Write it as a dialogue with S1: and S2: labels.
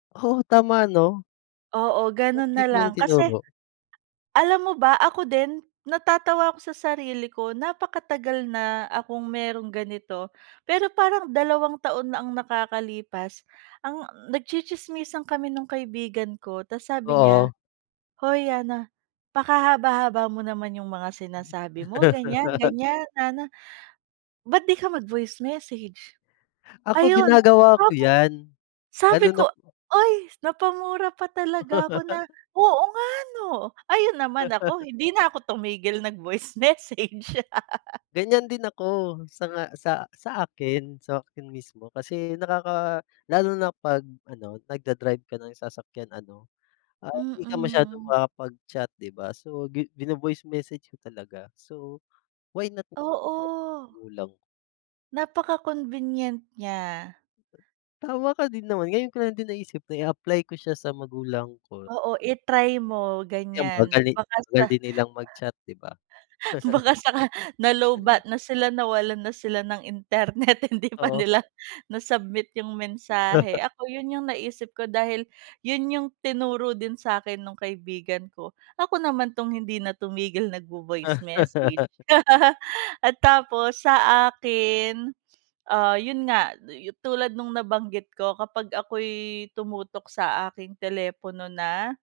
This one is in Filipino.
S1: Oo tama no
S2: Oo
S1: ba't
S2: ganun
S1: di
S2: na
S1: ko yun
S2: lang kasi,
S1: tinuro?
S2: alam mo ba, ako din, natatawa ako sa sarili ko napaka-tagal na akong meron ganito. Pero parang 2 taon na ang nakakalipas, ang nag-tsitsismisan kami nung kaibigan ko tapos sabi niya,
S1: Oo.
S2: "Hoy Ana, pakahaba-haba mo naman yung mga sinasabi mo ganyan-ganyan, Ana. Ba't di ka mag voice message?"
S1: Ako
S2: Ayun.
S1: ginagawa ko
S2: Ah
S1: yan. Lalo
S2: sabi
S1: na
S2: ko ay, napamura pa talaga ako na, "Oo nga no?" Ayun naman ako hindi na ako tumigil nag-voice message.
S1: Ganyan din ako, sa nga sa sa akin sa'kin mismo kasi nakaka lalo na pag ano, nag-da-drive ka ng sasakyan ano, um, di ka masyadong
S2: Mm.
S1: makakapag-chat di ba? So gi bino-voice message ko talaga so, why not, [unintelligible]
S2: Oo.
S1: kulang.
S2: Napaka-convenient niya.
S1: Tama ka din naman ngayon ko lang din naisip na i-apply ko siya sa magulang ko.
S2: Oo i-try mo
S1: Eh, ang
S2: ganyan
S1: bagal eh
S2: baka sa,
S1: bagal nilang mag-chat di ba?
S2: baka saka na-low-batt na sila, nawalan na sila ng internet hindi pa
S1: Oo.
S2: nila na-submit yung mensahe ako, yun yung naisip ko dahil, yun yung tinuro din sakin nung kaibigan ko. Ako naman tong hindi na tumigil nag vo-voice message. At tapos, sa akin, ah, yun nga, yu tulad nung nabanggit ko kapag ako'y tumutok sa aking telepono na.